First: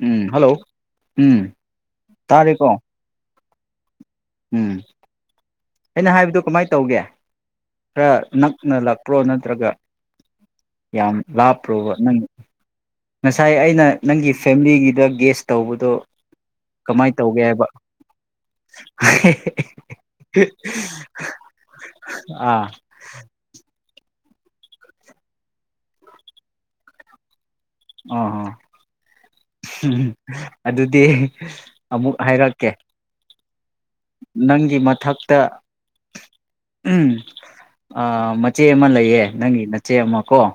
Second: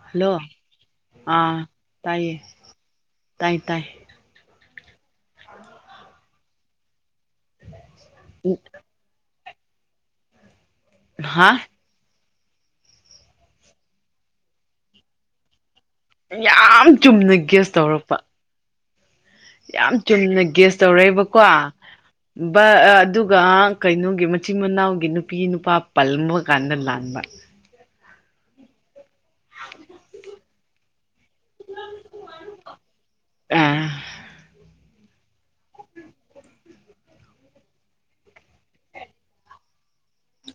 ꯎꯝ hello ꯎꯝ ꯑꯥ ꯇꯥꯏꯌꯦ ꯇꯥꯔꯦꯀꯣ ꯇꯥꯏ ꯇꯥꯏ ꯎꯝ ꯑꯩꯅ ꯍꯥꯏꯕꯗꯣ ꯀꯃꯥꯏ ꯇꯧꯒꯦ ꯈꯔ ꯅꯛꯅ ꯂꯥꯛꯄ꯭ꯔꯣ ꯅꯠ ꯇ꯭ꯔꯥꯒ ꯌꯥꯝ ꯍꯥ ꯂꯥꯞꯄ꯭ꯔꯣꯕ ꯅꯪ ꯉꯁꯥꯏ ꯑꯩꯅ ꯅꯪꯒꯤ ꯐꯦꯝꯂꯤꯒꯤꯗ ꯒꯦꯁ ꯇꯧꯕ ꯌꯥꯝ ꯆꯨꯝꯅ ꯒꯦꯁ ꯇꯧꯔꯛꯄ ꯌꯥꯝ ꯆꯨꯝꯅ ꯒꯦꯁ ꯇꯧꯔꯛꯑꯦꯕꯀꯣ ꯕꯥ ꯑꯥ ꯑꯗꯨꯒ ꯀꯩꯅꯣꯒꯤ ꯃꯆꯤꯟ ꯃꯅꯥꯎꯒꯤ ꯅꯨꯄꯤ ꯅꯨꯄꯥ ꯄꯜꯕ ꯀꯥꯟꯗ ꯂꯥꯟꯕ ꯑꯥ-ꯑꯥ [unintelligible] ꯑꯗꯨꯗꯤ ꯑꯃꯨꯛ ꯍꯥꯏꯔꯛꯀꯦ ꯑ ꯅꯪꯒꯤ ꯃꯥ ꯊꯛꯇ ꯎꯝ ꯑꯥ ꯃꯆꯦ ꯑꯃ ꯂꯩꯌꯦ ꯅꯪꯒꯤ ꯅꯆꯦ ꯑꯃꯥꯀꯣ ꯎ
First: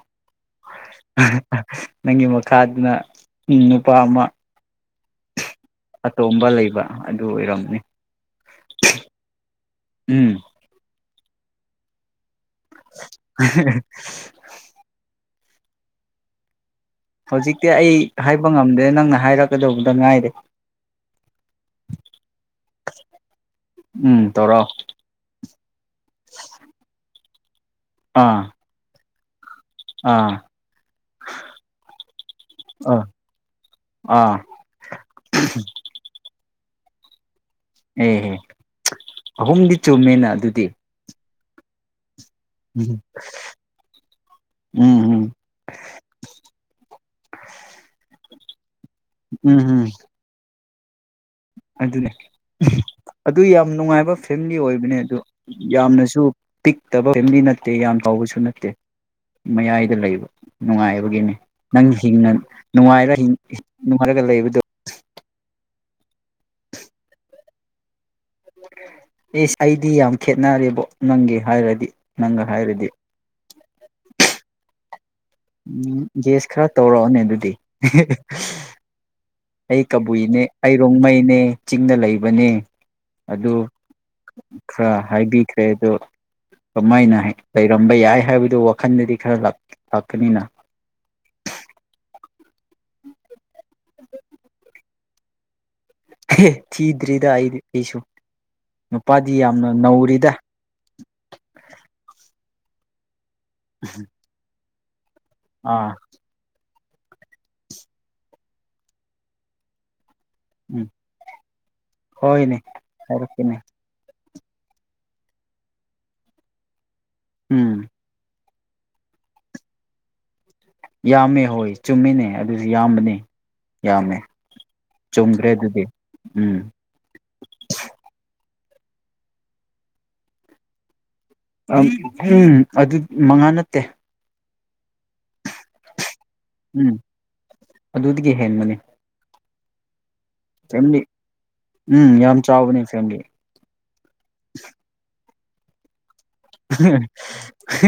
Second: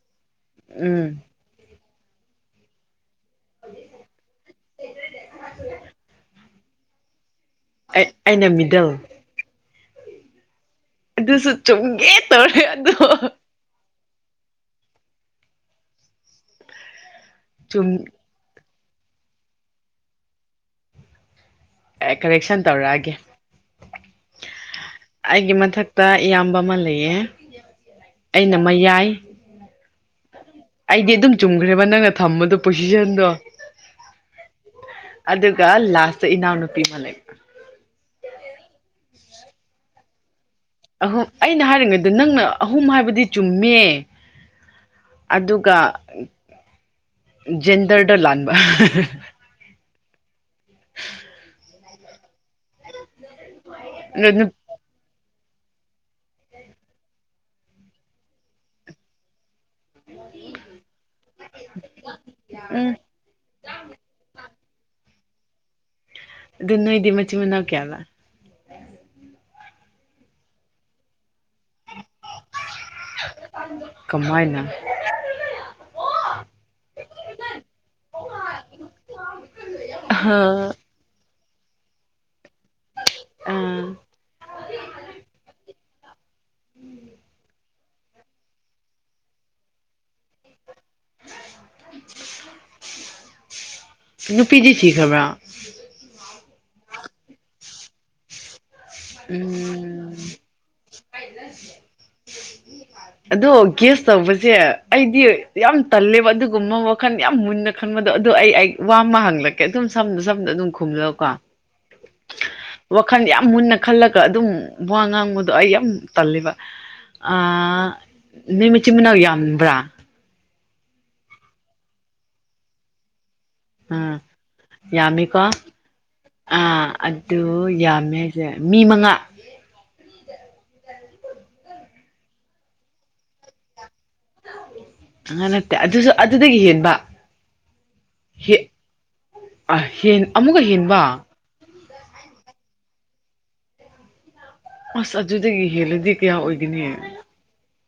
ꯎꯝ [unintelligible] ꯍ ꯅꯪꯒꯤ ꯃꯈꯥꯗꯨꯅ ꯅꯨꯄꯥ ꯑꯃ [inaudible] ꯑꯩꯅꯃꯤꯅꯤ ꯗ ꯎꯝ ꯑꯗꯨꯁꯨ ꯆꯦ [inaudible] [inaudible] ꯍꯧꯖꯤꯛꯇꯤ ꯆꯨꯝ ꯑꯩ ꯍꯥꯏꯕ ꯉꯝ ꯈꯗꯦ ꯅꯪꯅ ꯍꯥꯏꯔꯛꯀꯗꯧꯕꯗ ꯉꯥꯏꯔꯦ ꯑꯦ ꯀꯔꯦꯛꯁꯟ ꯇꯧꯔꯛꯑꯒꯦ ꯎꯝ ꯇꯧꯔꯛꯑꯣ ꯑꯩꯒꯤ ꯃꯊꯛꯇ ꯏꯌꯥꯝꯕ ꯑꯃ ꯂꯩꯌꯦ [unintelligible] ꯑꯩꯅ ꯃꯌꯥꯏ ꯑ ꯑꯩꯗꯤ ꯑꯗꯨꯝ ꯆꯨꯝꯈ꯭ꯔꯦꯕ ꯅꯪꯅ ꯊꯝꯕꯗꯣ ꯑꯥ ꯄꯣꯁꯤꯁꯟꯗꯣ ꯑꯥ ꯑꯗꯨꯒ ꯂꯥꯁꯇ ꯏꯅꯥꯎ [unintelligible] ꯑꯍꯨꯝꯗꯤ ꯆꯨꯝꯃꯦꯅ ꯑꯗꯨꯗꯤ ꯎꯝ ꯑꯩꯅ ꯍꯥꯏꯔꯤꯉꯩ ꯅꯪꯅ ꯑꯍꯨꯝ ꯎꯝ ꯍꯥꯏꯕꯗꯤ ꯆꯨꯝꯃꯦ ꯎꯝ ꯎꯝ ꯑꯗꯨꯒ ꯖꯦꯟꯗꯔꯗ ꯂꯥꯟꯕ ꯎꯝ ꯑꯗꯨꯅꯦ ꯑꯗꯨ ꯌꯥꯝ ꯅꯨꯡꯉꯥꯏꯕ ꯑꯗꯨ ꯐꯦꯃꯤꯂꯤ ꯑꯣꯏꯕꯅꯦ ꯑꯗꯨ ꯌꯥꯝꯅꯁꯨ ꯄꯤꯛꯇꯕ ꯐꯦꯃꯤꯂꯤ ꯅꯠꯇꯦ ꯌꯥꯝ ꯆꯥꯎꯥꯎꯕꯁꯨ ꯅꯠꯇꯦ ꯃꯌꯥꯏꯗ ꯂꯩꯕ ꯅꯨꯡꯉꯥꯏꯕꯒꯤꯅꯤ ꯅꯪ ꯍꯤꯡ ꯎꯝ ꯅꯨꯡꯉꯥꯏꯔ ꯅꯨꯡꯉꯥꯏꯔꯒ ꯂꯩꯕꯗꯨꯣ ꯑꯗꯨ ꯅꯣ ꯏꯗꯤ ꯃꯆꯤ ꯃꯅꯧ ꯀꯦꯌꯥꯂ ꯑꯦ ꯑꯩꯗꯤ ꯌꯥꯝ ꯈꯦꯠꯅꯔꯦꯕꯣ ꯅꯪꯒꯤ ꯍꯥꯏꯔꯗꯤ ꯅꯪꯒ ꯍꯥꯏꯔꯗꯤ ꯀꯃꯥꯏꯅ ꯎꯝ ꯒꯦꯁ ꯈꯔ ꯇꯧꯔꯛꯑꯣꯅꯦ ꯑꯗꯨꯗꯤ ꯑꯩ ꯀꯕꯨꯏꯅꯦ ꯑꯩ ꯑꯥ ꯔꯣꯡꯃꯩꯅꯦ ꯆꯤꯡꯗ ꯂꯩꯕꯅꯦ ꯑꯗꯨ ꯈꯔ ꯍꯥꯏꯕꯤꯈ꯭ꯔꯦ ꯍ ꯀꯃꯥꯏꯅ ꯍꯥꯏꯩ ꯔꯝꯕ ꯌꯥꯏ ꯍꯥꯏꯕꯗꯨ ꯋꯥꯈꯟꯗꯗꯤ ꯈꯔ ꯀꯕꯤꯅꯥ ꯅꯨꯄꯤꯗꯤ ꯁꯤ ꯈꯕꯔꯥ ꯊꯤꯗꯔꯤꯗꯁꯨ ꯅꯨꯄꯥꯗꯤ ꯌꯥꯝꯅ ꯎꯝ ꯅꯧꯔꯤꯗ ꯑꯗꯣ ꯒꯦꯁ ꯇꯧꯕꯁꯦ ꯑꯩꯗꯤ ꯌꯥꯝ ꯑꯥ ꯇꯜꯂꯦꯕ ꯑꯗꯨꯒꯨꯝꯕ ꯋꯥꯈꯟ ꯌꯥꯝ ꯃꯨꯟꯅ ꯈꯟꯕꯗꯣ ꯑꯗꯨꯗꯣ ꯑꯩ ꯋꯥ ꯑꯃ ꯍꯪꯂꯛꯀꯦ ꯑꯗꯨꯝ ꯁꯝꯅ ꯁꯝꯅ ꯑꯗꯨꯝ ꯎꯝ ꯈꯨꯝꯂꯀꯣ ꯍꯣꯏꯅꯦ ꯋꯥꯈꯜ ꯌꯥꯝ ꯍꯥꯏꯔꯛꯀꯦꯅꯦ ꯃꯨꯟꯅ ꯑꯗꯨꯝ ꯋꯥ ꯉꯥꯡꯕꯗꯣ ꯑꯩ ꯌꯥꯝ ꯇꯜꯂꯦꯕ ꯎꯝ ꯑꯥ ꯅꯣꯏ ꯃꯆꯤꯟ ꯃꯅꯥꯎ ꯌꯥꯝꯕ꯭ꯔꯥ ꯌꯥꯝꯃꯦ ꯍꯣꯏ ꯆꯨꯝꯃꯤꯅꯦ ꯑꯗꯨꯁꯨ ꯌꯥꯝꯕꯅꯦ ꯎꯝ ꯌꯥꯝꯃꯦ ꯌꯥꯝꯃꯤꯀꯣ ꯆꯨꯝꯈ꯭ꯔꯦ ꯑꯗꯨꯗꯤ ꯎꯝ ꯑ ꯑꯗꯨ ꯌꯥꯝꯃꯦ ꯃꯤ ꯃꯉꯥ ꯎꯝ ꯑꯗꯨ ꯃꯉꯥ ꯅꯠꯇꯦ ꯑꯅꯠꯇꯦ ꯑꯗꯨꯁꯨ ꯑꯗꯨꯗꯒꯤ ꯍꯦꯟꯕ ꯎꯝ ꯑꯗꯨꯗꯒꯤ ꯍ ꯍꯦꯟꯕꯅꯦ ꯑ ꯍꯦ ꯑꯃꯨꯛꯀ ꯐꯦꯃꯤꯂꯤ ꯍꯦꯟꯕ ꯎꯝ ꯌꯥꯝ ꯆꯥꯎꯕꯅꯦ ꯐꯦꯂꯤ ꯑꯁ ꯑꯗꯨꯗꯗꯒꯤ ꯍ‌ꯦꯜꯂꯗꯤ ꯎꯝ [unintelligible]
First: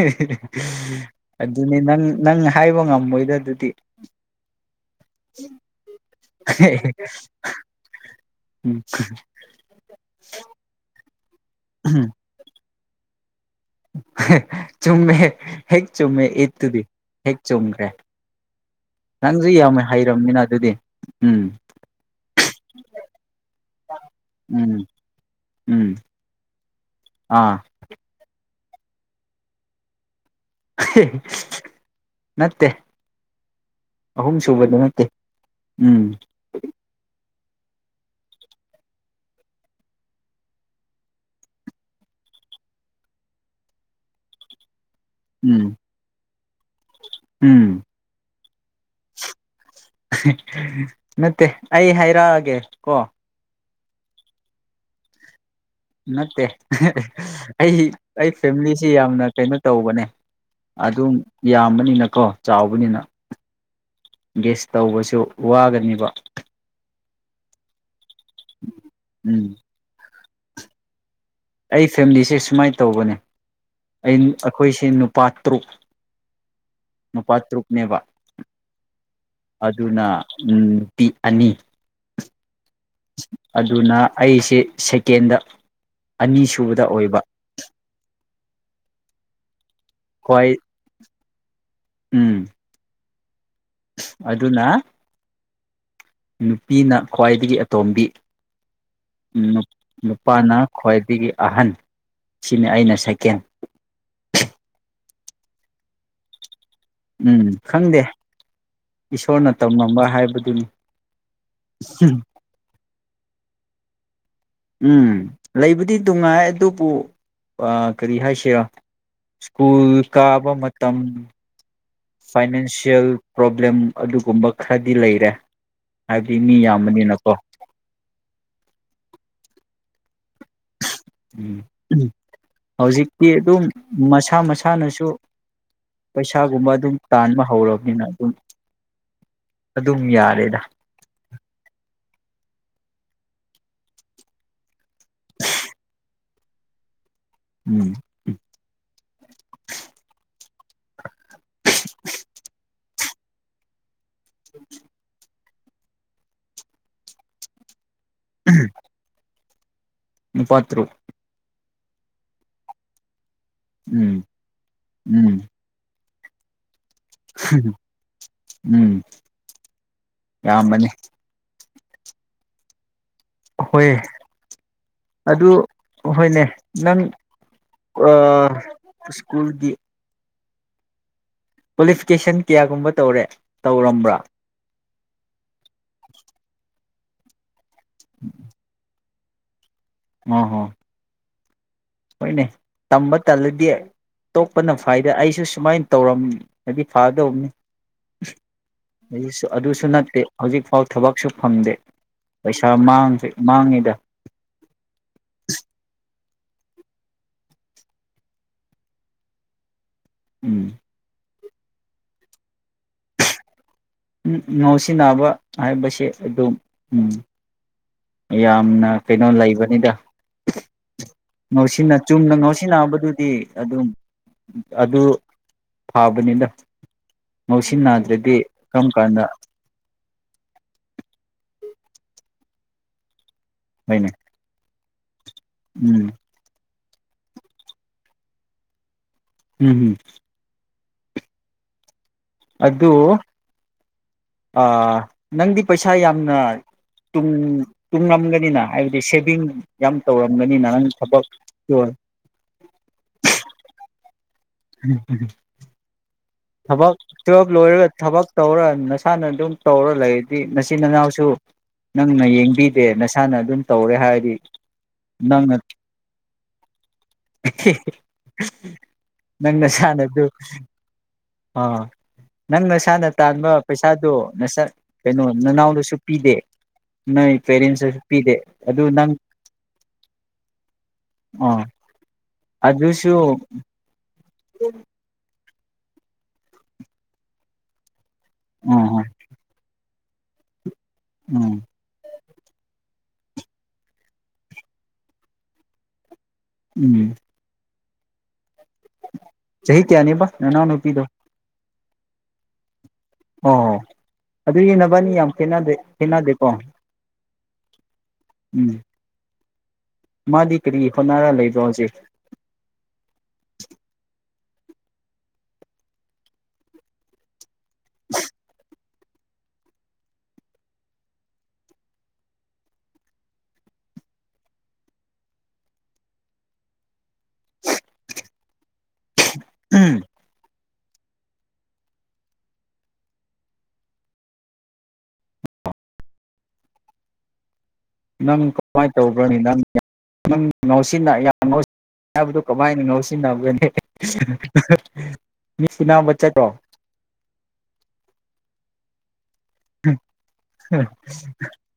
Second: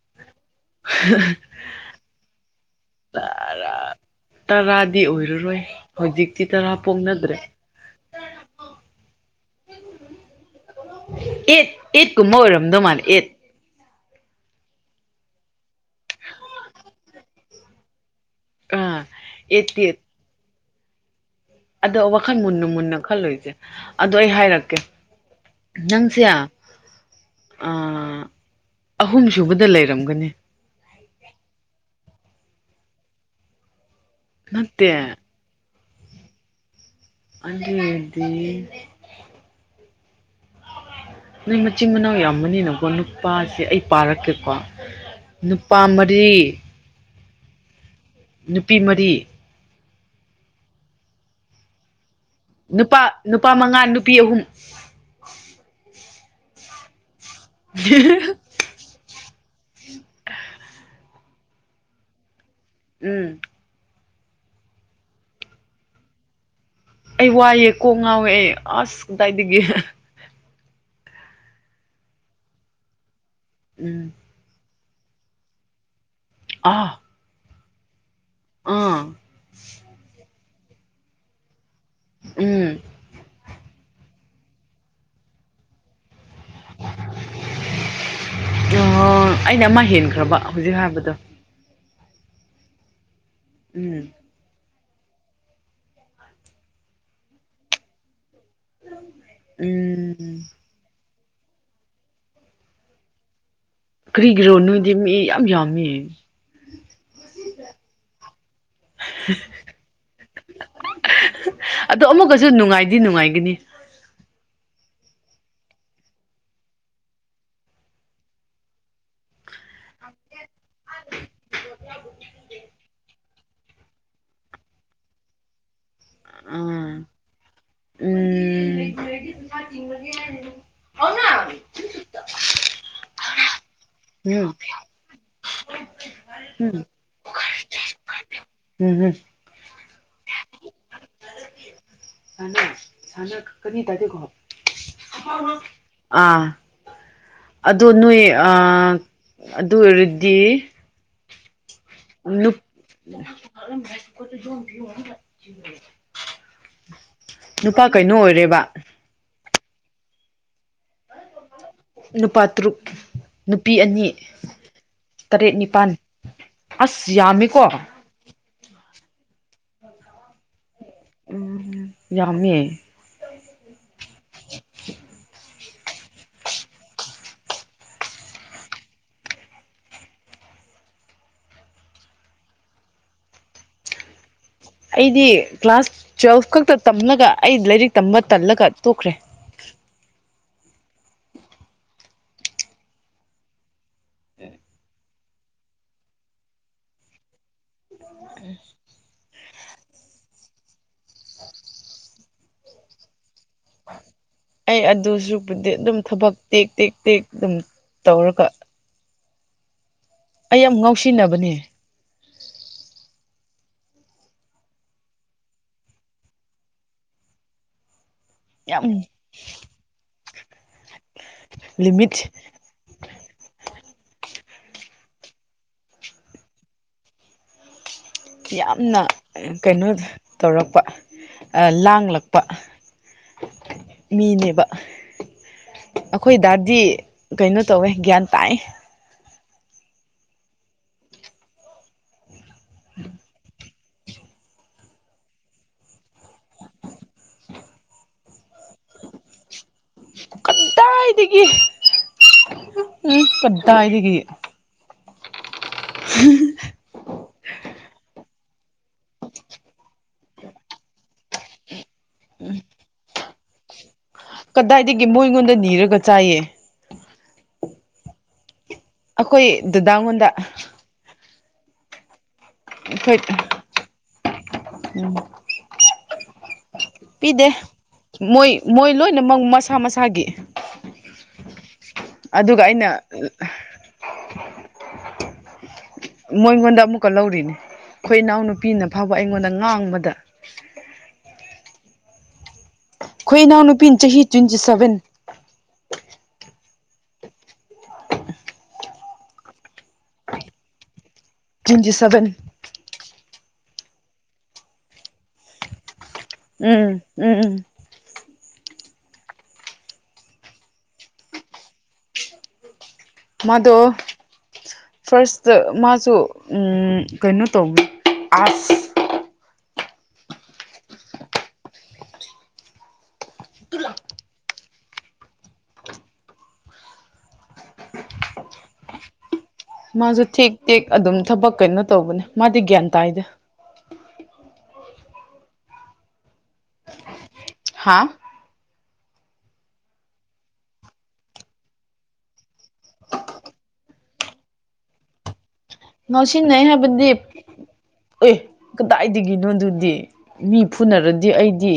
ꯍꯥꯏꯕ ꯉꯝꯃꯣꯏꯗ ꯑꯗꯨꯗꯤ ꯇꯔꯥ ꯇꯔꯥꯗꯤ ꯑꯣꯏꯔꯔꯣꯏ ꯍꯧꯖꯤꯛꯇꯤ ꯇꯔꯥ ꯄꯣꯛꯅꯗ꯭ꯔꯦ ꯎꯝ ꯑꯦꯠ ꯑꯦꯠ ꯀꯨꯝꯕ ꯑꯣꯏꯔꯝꯗꯧ ꯃꯥꯜꯂꯦ ꯑꯦꯠ ꯆꯨꯝꯃꯦ ꯍꯦ ꯍ‌ꯦꯛ ꯑꯦꯠꯇꯨꯗꯤ ꯑꯦꯠ ꯆꯨꯝꯒꯔ‌ꯦ ꯑꯥ ꯅꯪꯁꯨ ꯌꯥꯝꯃꯦ ꯑꯦꯠꯇꯤ ꯑꯦꯠ ꯍꯩꯔꯃ‌ꯦꯅꯥ ꯑꯗꯨꯗꯤ ꯎꯝ ꯑꯗꯣ ꯋꯥꯈꯜ ꯃꯨꯟꯅ ꯃꯨꯟꯅ ꯈꯜꯂꯣꯏꯁꯦ ꯑꯗꯣ ꯑꯩ ꯎꯝ ꯍꯥꯏꯔꯛꯀꯦ ꯎꯝ ꯅꯪꯁꯦ ꯑ ꯑꯥ ꯑꯍꯨꯝ ꯁꯨꯕꯗ ꯂꯩꯔꯝꯒꯅꯤ꯫ ꯅꯠꯇꯦ ꯑꯍꯨꯝ ꯁꯨꯕꯗ ꯅꯠꯇꯦ ꯎꯝ ꯑꯣꯏꯗꯤ ꯅꯣꯏ ꯃꯆꯤꯟ ꯃꯅꯥꯎ ꯌꯥꯝꯕꯅꯤꯅꯀꯣ ꯅꯨꯄꯥꯁꯦ ꯑꯩ ꯄꯥꯔꯛꯀꯦꯀꯣ ꯎꯝ ꯅꯨꯄꯥ ꯃꯔꯤ ꯎꯝ ꯅꯨꯄꯤ ꯃꯔꯤ ꯅꯠꯇꯦ ꯑꯩ ꯍꯥꯏ ꯅꯨꯄꯥ ꯅꯨꯄꯥ ꯃꯉꯥ ꯅꯨ ꯄꯤ ꯑꯍꯨꯝ ꯅꯠꯇ‌ꯦ ꯑꯩ ꯑꯩ ꯐꯦꯃꯤꯂꯤꯁꯤ ꯌꯥꯝꯅ ꯀꯩꯅꯣ ꯇꯧꯕꯅꯦ ꯑꯗꯨꯝ ꯌꯥꯝꯕꯅꯤꯅꯥꯀꯣ ꯆꯥꯎꯕꯅꯤꯅ ꯎꯝ ꯒꯦꯁ ꯇꯧꯕꯁꯨ ꯋꯥꯒꯅꯦꯕ ꯑꯩ ꯋꯥꯏꯑꯦꯀꯣ ꯉꯑꯣ ꯑꯁ ꯎꯝ ꯀꯗꯥꯏꯗꯒꯦ ꯑꯩ ꯐꯦꯃꯤꯂꯤꯁꯦ ꯁꯨꯃꯥꯏꯅ ꯇꯧꯕꯅꯦ ꯎꯝ ꯑꯩꯟ ꯑꯩꯈꯣꯏꯁꯦ ꯅꯨꯄꯥ ꯇꯔꯨꯛ ꯑꯥ ꯅꯨꯄꯥ ꯇꯔꯨꯛ ꯅꯦꯕ ꯑꯥ ꯑꯗꯨꯅ ꯎꯝ ꯅꯨꯄꯤ ꯑꯅꯤ ꯎꯝ ꯑꯗꯨꯅ ꯑꯩꯁꯦ ꯁꯦꯀꯦꯟꯗ ꯑꯅꯤꯁꯨꯨꯕꯗ ꯑꯣꯏꯕ ꯑꯣ ꯑꯩꯅ ꯃꯥ ꯍꯦꯟꯈ꯭ꯔꯕ ꯈ꯭ꯋꯥꯏ ꯍꯧꯖꯤꯛ ꯍꯥꯏꯕꯗꯣ ꯎꯝ ꯎꯝ ꯑꯗꯨꯅ ꯅꯨꯄꯤꯅ ꯈ꯭ꯋꯥꯏꯗꯒꯤ ꯑꯇꯣꯝꯕꯤ ꯎꯝ ꯅꯨꯄꯥꯅ ꯈ꯭ꯋꯥꯏꯗꯒꯤ ꯑꯍꯟ ꯁꯤꯅꯤ ꯑꯩꯅ ꯁꯦꯀꯦꯟ ꯀꯔꯤꯒꯤꯔꯣ ꯅꯣꯏꯗꯤ ꯃꯤ ꯌꯥꯝ ꯌꯥꯝꯃꯤ ꯎꯝ ꯈꯪꯗꯦ ꯏꯁꯣꯔꯅ ꯇꯝꯃꯝꯕ ꯍꯥꯏꯕꯗꯨꯅꯤ ꯎꯝ ꯑꯗꯨꯗꯤ ꯅꯨꯡꯉꯥꯏꯒꯅꯤ ꯎꯝ ꯂꯩꯕꯨꯗꯤ ꯅꯨꯡꯉꯥꯏ ꯑꯗꯨꯕꯨ ꯀꯔꯤ ꯍꯥꯏꯁꯤꯔꯣ ꯁ꯭ꯀꯨꯜ ꯀꯥꯕ ꯐꯥꯏꯅꯥꯟꯁꯤꯌꯦꯜ ꯄ꯭ꯔꯣꯕ꯭ꯂꯦꯝ ꯑꯗꯨꯒꯨꯝꯕ ꯈꯔꯗꯤ ꯂꯩꯔꯦ ꯍꯥꯏꯕꯗꯤ ꯃꯤ ꯑꯥ ꯌꯥꯝꯕꯅꯤꯅꯀꯣ ꯇꯒꯦ ꯍꯥꯏ ꯍꯧꯖꯤꯛꯇꯤ ꯑꯗꯨꯝ ꯃꯁꯥ ꯎꯝ ꯃꯁꯥꯅꯁꯨ ꯄꯩꯁꯥꯒꯨꯝꯕ ꯎꯝ ꯑꯗꯨꯝ ꯇꯥꯟꯕ ꯍꯧꯔꯕꯅꯤꯅ ꯑꯗꯨꯝ ꯎꯝ ꯎꯝ ꯑꯗꯨꯝ ꯌꯥꯔꯦ ꯁꯥꯟꯅꯛꯀꯅꯤ ꯇꯥꯗꯦꯀꯣ ꯑꯥ ꯑꯗꯣ ꯎꯝ ꯅꯣꯏ ꯑꯗꯨ ꯑꯣꯏꯔꯗꯤ ꯅꯨ ꯈꯣꯏꯁꯨꯖꯕꯤ ꯑ ꯑꯄꯥ ꯀꯩꯅꯣ ꯑꯣꯏꯔꯦꯕ ꯃꯄꯥꯇꯔꯨꯛ ꯅꯨꯄꯥꯌꯥ ꯅꯨꯄꯤ ꯑꯅꯤ ꯎꯝ ꯎꯝ ꯇꯔꯦꯠ ꯅꯤꯄꯥꯜ ꯑꯁ ꯌꯥꯝꯃꯤꯀꯣ ꯎꯝ ꯌꯥꯝꯝꯕꯅꯤ ꯌꯥꯝꯝꯃꯦ ꯍꯣꯏ ꯑꯗꯨ ꯍꯣꯏꯅꯦ ꯅꯪ ꯁ꯭ꯀꯨꯜꯒꯤ ꯀ꯭ꯋꯥꯂꯤꯐꯤꯀꯦꯁꯟ ꯀꯌꯥꯒꯨꯝꯕ ꯇꯧꯔꯦ ꯇꯧꯔꯝꯕ꯭ꯔꯥ ꯑꯩꯗꯤ ꯀ꯭ꯂꯥꯁ ꯇ꯭ꯋꯦꯜꯐ ꯈꯛꯇ ꯇꯝꯂꯒ ꯑꯩ ꯂꯥꯏꯔꯤꯛ ꯇꯝꯃ ꯇꯜꯂꯒ ꯇꯣꯛꯈ꯭ꯔꯦ ꯍ ꯍꯣ ꯍꯣꯏꯅꯦ ꯇꯝꯕ ꯇꯜꯂꯗꯤ ꯇꯣꯛꯄꯅ ꯐꯥꯏꯗꯦ ꯑꯩꯁꯨ ꯁꯨ ꯁꯨꯃꯥꯏꯅ ꯇꯧꯔꯝꯗꯤ ꯐꯗꯧꯕꯅꯤ ꯑꯩꯁ ꯑꯗꯨꯁꯨ ꯅꯠꯇꯦ ꯍꯧꯖꯤꯛꯐꯥꯎ ꯊꯕꯛꯁꯨ ꯐꯪꯗꯦ ꯄꯩꯁꯥ ꯃꯥꯡꯁꯦ ꯑꯩ ꯑꯗꯨꯁꯨꯕꯨꯗꯤ ꯑꯗꯨꯝ ꯊꯕꯛ ꯇꯦꯛ ꯇꯦꯛ ꯇꯦꯛ ꯑꯗꯨꯝ ꯇꯧꯔꯒ ꯑꯩ ꯎꯝ ꯌꯥꯝ ꯉꯥꯎꯁꯤꯟꯅꯕꯅꯦ ꯎꯝ ꯉꯥꯎꯁꯤꯟꯅꯕ ꯍꯥꯏꯕꯁꯦ ꯑꯗꯨꯝ ꯎꯝ ꯌꯥꯝ ꯌꯥꯝꯅ ꯀꯩꯅꯣ ꯂꯩꯕꯅꯤꯗ ꯉꯥꯎꯁꯤꯟꯅ ꯂꯤꯃꯤꯠ ꯆꯨꯝꯅ ꯉꯥꯎꯁꯤꯟꯅꯕꯗꯨꯗꯤ ꯑꯗꯨꯝ ꯑꯗꯨ ꯐꯥꯕꯅꯤꯗ ꯉꯧꯁꯤ ꯅꯥꯒ ꯌꯥꯝꯅ ꯀꯩꯅꯣ ꯇꯧꯔꯛꯄ ꯂꯥꯡꯂꯛꯄ ꯍꯣꯏꯅꯦ ꯃꯤꯅꯦꯕ ꯎꯝ [inaudible] ꯑꯩꯈꯣꯏ ꯗꯥꯗꯤ ꯀꯩꯅꯣ ꯇꯧꯋꯦ ꯒ꯭ꯌꯥꯟ ꯇꯥꯏ ꯎꯝ ꯍꯝ ꯑꯗꯨꯗꯨ ꯅꯪꯗꯤ ꯄꯩꯁꯥ ꯌꯥꯝꯅ ꯇꯨꯡꯉꯝꯒꯅꯤꯅ ꯍꯥꯏꯕꯗꯤ ꯁꯦꯚꯤꯡ ꯌꯥꯝ ꯇꯧꯔꯝ ꯑꯗꯥꯏꯗꯒꯤꯗꯒꯤ ꯎꯝ ꯑꯗꯥꯏꯗꯒꯤꯗꯒꯤ ꯎꯝ ꯊꯝ ꯊꯕꯛ ꯇꯨꯋꯦꯜꯞ ꯂꯣꯏꯔꯒ ꯊꯕꯛ ꯇꯧꯔ ꯅꯁꯥꯅ ꯑꯗꯨꯝ ꯇꯧꯔ ꯂꯩꯔꯗꯤ ꯅꯆꯤꯟ ꯅꯅꯥꯎꯁꯨ ꯅꯪꯅ ꯌꯦꯡꯕꯤꯗꯦ ꯅꯁꯥꯅ ꯑꯗꯨꯝ ꯇꯧꯔꯦ ꯍꯥꯏ ꯀꯗꯥꯏꯗꯒꯤ ꯃꯣꯏ ꯑꯩꯉꯣꯟꯗ ꯅꯤꯔꯒ ꯆꯥꯏꯌꯦ [unintelligible] ꯑꯩꯈꯣꯏ ꯅꯪ ꯅꯁꯥꯅ ꯑꯗꯨ ꯗꯥꯡꯉꯣꯟꯗ ꯑꯥ ꯅꯪ ꯅꯁꯥꯅ ꯇꯥꯟꯕ ꯄꯩꯁꯥꯗꯣ ꯅꯁꯥ ꯀꯩꯅꯣ ꯅꯅꯥꯎꯗꯁꯨ ꯄꯤꯗꯦ ꯅꯣꯏ ꯄꯤꯗꯦ ꯄꯦꯔꯦꯟꯁꯇꯁꯨ ꯄꯤꯗꯦ ꯃꯣꯏ ꯃꯣꯏ ꯑꯗꯨ ꯅꯪ ꯂꯣꯏꯅꯃꯛꯪ ꯃꯁꯥ ꯃꯁꯥꯒꯤ ꯑꯥ ꯑꯗꯨꯒ ꯑꯩꯅ ꯎꯝ ꯃꯣꯏꯉꯣꯟꯗ ꯑꯃꯨꯛꯀ ꯂꯧꯔꯤꯅꯦ. ꯑꯩꯈꯣꯏ ꯏꯅꯥꯎꯅꯨꯄꯤꯅ ꯑꯥ ꯐꯥꯎꯕ ꯑꯩꯉꯣꯟꯗ ꯉꯥꯡꯕꯗ [unintelligible] ꯎꯝ ꯑꯩꯈꯣꯏ ꯏꯅꯥꯎ ꯅꯨꯄꯤ ꯆꯍꯤ ꯇ꯭ꯋꯦꯟꯇꯤ ꯁꯚꯦꯟ ꯎꯝ ꯆꯍꯤ ꯀꯌꯥꯅꯤꯕ ꯅꯅꯧ ꯅꯨꯄꯤꯘꯣ ꯇ꯭ꯋꯦꯟꯇꯤ ꯁꯚꯦꯟ ꯑꯣ ꯑꯗꯨꯘꯤ ꯅꯕꯅꯤ ꯌꯥꯝ ꯈꯦꯠꯅꯗꯦ ꯈꯦꯠꯅꯘꯦꯀꯣ ꯎꯝ ꯎꯝ ꯎꯝ ꯎꯝ ꯃꯥꯗꯤ ꯀꯔꯤ ꯍꯣꯠꯅꯔ ꯂꯩꯕ꯭ꯔꯣ ꯍꯧꯖꯤꯛ ꯃꯥꯗꯣ ꯐꯥꯁꯇ ꯃꯥꯁꯨ ꯎꯝ ꯀꯩꯅꯣ ꯇ ꯑ [unintelligible] ꯃꯥꯁꯨ ꯊꯦꯛ ꯇꯦꯛ ꯑꯗꯨꯝ ꯊꯕꯛ ꯀꯩꯅꯣ ꯇꯧꯕꯅꯦ ꯃꯥꯗꯤ ꯒ꯭ꯌꯥꯟ ꯇꯥꯏꯗꯦ ꯍꯥ ꯅꯪ ꯀꯃꯥꯏ ꯇꯧꯕ꯭ꯔꯅꯤ ꯅꯪ ꯅꯪ ꯉꯁꯤ ꯉꯁꯤꯕꯗꯣ ꯀꯃꯥꯏꯅ ꯉꯥꯎꯁꯤꯟꯅꯕ꯭ꯔꯥꯅꯦ ꯃꯁꯤ ꯅ ꯍꯥꯏꯕꯗꯤꯞ ꯑꯦ ꯀꯗꯥꯏꯗꯤ ꯅꯣ ꯑꯗꯨꯗꯤ ꯃꯤ ꯐꯨꯅꯔꯗꯤ ꯑꯩꯗꯤ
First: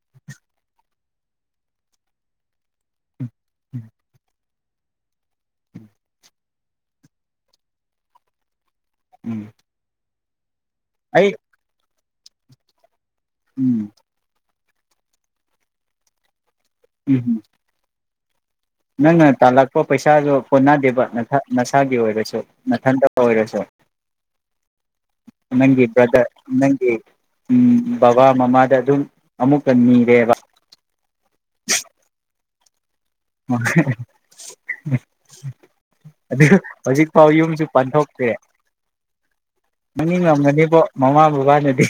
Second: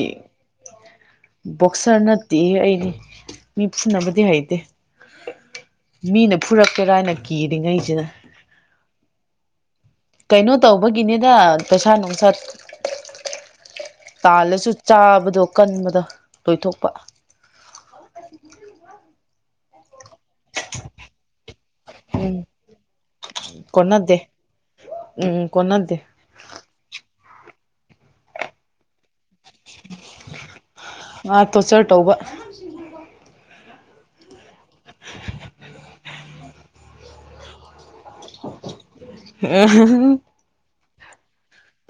ꯕꯣꯛꯁꯔ ꯅꯠꯇꯦ ꯑꯩ ꯃꯤ ꯐꯅꯕꯗꯤ ꯍꯩꯇꯦ ꯃꯤꯅ ꯐꯨꯔꯛꯀꯦꯔꯥ ꯍꯥꯏꯅ ꯀꯤꯔꯤꯉꯩꯁꯤꯗ ꯎꯝ ꯀꯩꯅꯣ ꯇꯧꯕꯒꯤꯅꯦꯗ ꯑꯩ ꯄꯩꯁꯥ ꯅꯨꯡ ꯁꯠ ꯎꯝ ꯆꯜꯂꯁꯨ ꯆꯥꯕꯗꯣ ꯀꯟꯕꯗ ꯂꯣꯏꯊꯣꯛꯄ ꯅꯥꯡꯅꯥ ꯇꯥꯜꯂꯛꯄ ꯄꯩꯁꯥꯁꯨ ꯀꯣꯟꯅꯗꯦꯕ ꯅꯁꯥꯒꯤ ꯎꯝ ꯑꯣꯏꯔꯁꯨ ꯅꯥꯊꯟꯗ ꯑꯣꯏꯔꯁꯨ ꯀꯣꯟꯅꯗꯦ ꯎꯝ ꯅꯪꯒꯤ ꯀꯣꯟꯅꯗꯦ ꯕ꯭ꯔꯗꯔ ꯅꯪꯒꯤ ꯎꯝ ꯕꯕꯥ ꯃꯃꯥꯗ ꯑꯗꯨꯝ ꯑꯃꯨꯛꯀ ꯅꯤꯔꯦꯕ [unintelligible] ꯇꯣꯔꯆꯔ ꯇꯧꯕ ꯑꯗꯨ ꯍꯧꯖꯤꯛ ꯐꯥꯎ ꯌꯨꯝꯁꯨ ꯄꯥꯟꯊꯣꯛꯇꯦ ꯎꯝ ꯃꯅꯤꯡ ꯂꯝꯒꯅꯤꯕꯣ ꯃꯃꯥ ꯕꯕꯥꯅꯗꯤ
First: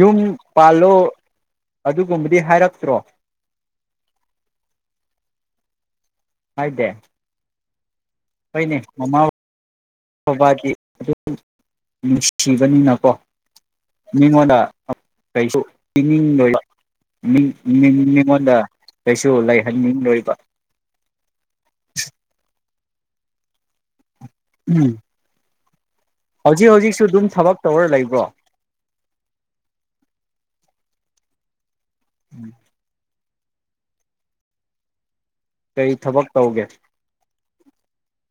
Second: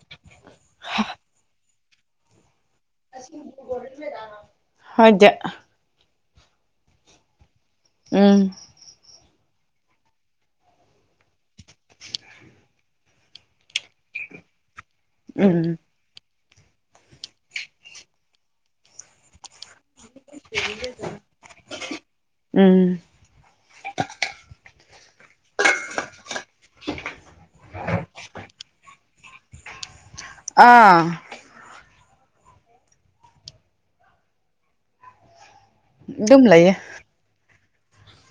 ꯌꯨꯝ ꯄꯥꯜꯂꯣ ꯑꯗꯨꯒꯨꯝꯕꯗꯤ ꯍꯥꯏꯔꯛ ꯍꯥꯏꯗꯦ ꯍꯥꯏꯗꯦ ꯎꯝ ꯍꯣꯏꯅꯦ ꯃꯃꯥ ꯕꯕꯥꯒꯤ [unintelligible] ꯅꯨꯡꯁꯤꯕꯅꯤꯅꯀꯣ ꯃꯤꯉꯣꯟꯗ ꯀꯩꯁꯨ ꯎꯝ ꯄꯤꯅꯤꯡ ꯂꯣꯏ ꯃꯤ ꯃꯤ ꯃꯤꯉꯣꯟꯗ ꯀꯩꯁꯨ ꯂꯩ ꯍꯟ ꯅꯤꯡ ꯂꯣꯏꯕ ꯎꯝ ꯎꯝ ꯍꯧꯖꯤꯛ ꯍꯧꯖꯤꯛꯁꯨ ꯑꯗꯨꯝ ꯊꯕꯛ ꯇꯧꯔ ꯂꯩꯕ꯭ꯔꯣ ꯑꯥ ꯎꯝ ꯀꯔꯤ ꯊꯕꯛ ꯑꯗꯨꯝ ꯇꯧꯒꯦ ꯂꯩꯌꯦ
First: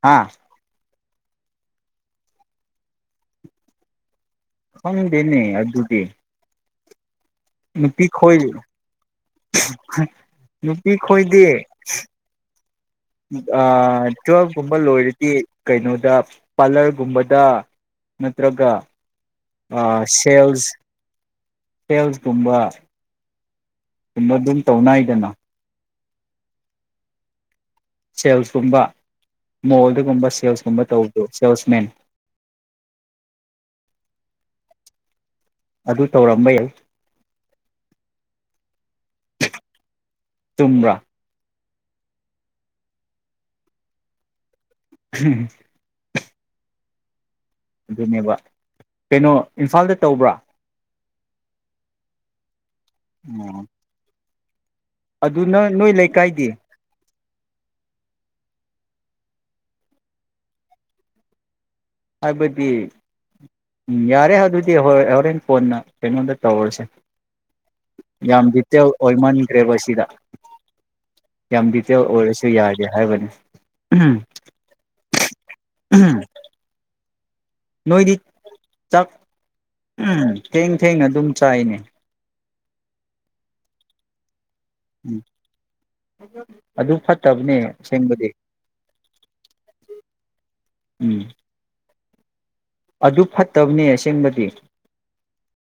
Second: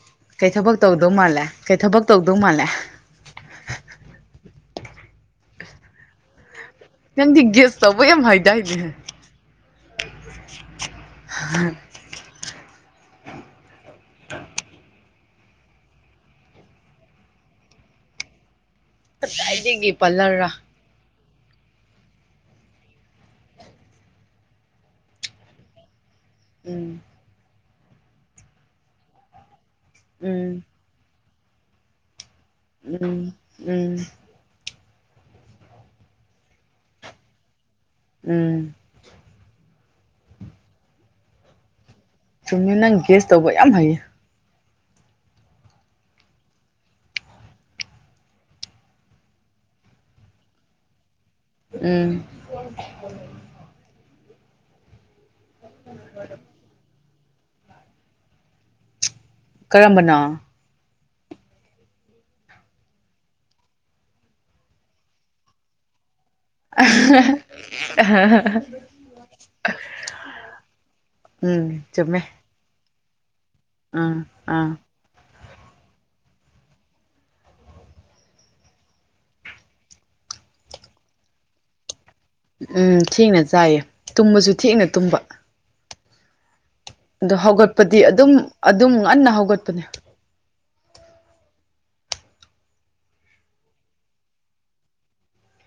ꯍꯥ ꯀꯩ ꯊꯕꯛ ꯇꯧ [inaudible] ꯃꯥꯜꯂꯦ ꯀꯩ ꯊꯕꯛ ꯇꯧꯗꯧ ꯃꯥꯜꯂꯦ ꯈꯪꯗꯦꯅꯦ ꯑꯗꯨꯗꯤ ꯅꯪ ꯗꯤ ꯒꯦꯁ ꯇꯧꯕ ꯌꯥꯝ ꯍꯩꯗꯥꯏꯅꯦ [unintelligible] ꯏ ꯈꯣꯏꯗꯤ ꯑꯥ ꯇ꯭ꯨꯋꯦꯜꯐꯀꯨꯝꯕ ꯂꯣꯏꯔꯗꯤ ꯀꯩꯅꯣꯗ ꯄꯥꯔꯂꯔꯒꯨꯝꯕꯗ ꯅꯠꯇ꯭ꯔꯒ ꯀꯗꯥꯏꯗꯒꯤ ꯑꯥ ꯄꯥꯔꯂꯔꯔꯥ ꯁꯦꯜꯁ ꯁꯦꯜꯁ ꯀꯨꯝꯕ ꯁꯨꯝꯕ ꯗꯨꯝ ꯇꯧꯅꯥꯏꯗꯅ ꯎꯝ ꯁꯦꯜꯁꯀꯨꯝꯕ ꯃꯣꯜꯗꯒꯨꯝꯕ ꯎꯝ ꯁꯦꯜꯁꯀꯨꯝꯕ ꯇꯧ ꯁꯦꯜꯁ ꯃꯦꯟ ꯎꯝ ꯎꯝ ꯑꯗꯨ ꯇꯧꯔꯝꯕ ꯌꯥꯏ ꯎꯝ ꯇꯨꯨꯝ꯭ꯔꯥ ꯆꯨꯝꯃꯦ ꯅꯪ ꯒ꯭ꯁ ꯇꯧꯕ ꯌꯥꯝ ꯍꯩꯌꯦ ꯎꯝ ꯑꯗꯨꯅꯦꯕ ꯀꯩꯅꯣ ꯏꯝꯐꯥꯜꯗ ꯇꯧꯕ꯭ꯔꯥ ꯎꯝ ꯑꯣ ꯑꯗꯨ ꯅ ꯅꯣꯏ ꯂꯩꯀꯥꯏꯗꯤ ꯀꯔꯝꯕꯅꯥ ꯍꯥꯏꯕꯗꯤ ꯌꯥꯔꯦ ꯑꯗꯨꯗꯤ ꯍꯣꯔꯦꯟ ꯐꯣꯟꯅ ꯀꯉꯣꯟꯗ ꯇꯧꯔꯁꯦ ꯌꯥꯝ ꯗꯤꯇꯦꯜ ꯑꯣꯏꯃꯟꯈ꯭ꯔꯦꯕ ꯁꯤꯗ ꯌꯥꯝ ꯎꯝ ꯗꯤꯇꯦꯜ ꯆꯨꯝꯃꯦ ꯑꯣꯏꯔꯁꯨ ꯌꯥꯔꯦ ꯍꯥꯏꯕꯅꯦ ꯑꯥ ꯑꯥ ꯎꯝ ꯅꯣꯏꯗꯤ ꯆꯥꯛ ꯎꯝ ꯊꯦꯡ ꯊꯦꯡꯅ ꯑꯗꯨꯝ ꯆꯥꯏꯅꯦ ꯎꯝ ꯊꯦꯡꯅ ꯆꯥꯏꯌꯦ ꯇꯨꯝꯕꯁꯨ ꯊꯦꯡꯅ ꯇꯨꯝꯕ ꯑꯗꯨꯣ ꯑꯗ ꯍꯧꯒꯠꯄꯗꯤ ꯑꯗꯨꯝ ꯑꯗꯨꯝ ꯉꯟꯅ ꯍꯧꯒꯠꯄꯅꯦ ꯎꯝ ꯑꯗꯨ ꯐꯠꯇꯕꯅꯤ ꯑꯁꯦꯡꯕꯗꯤ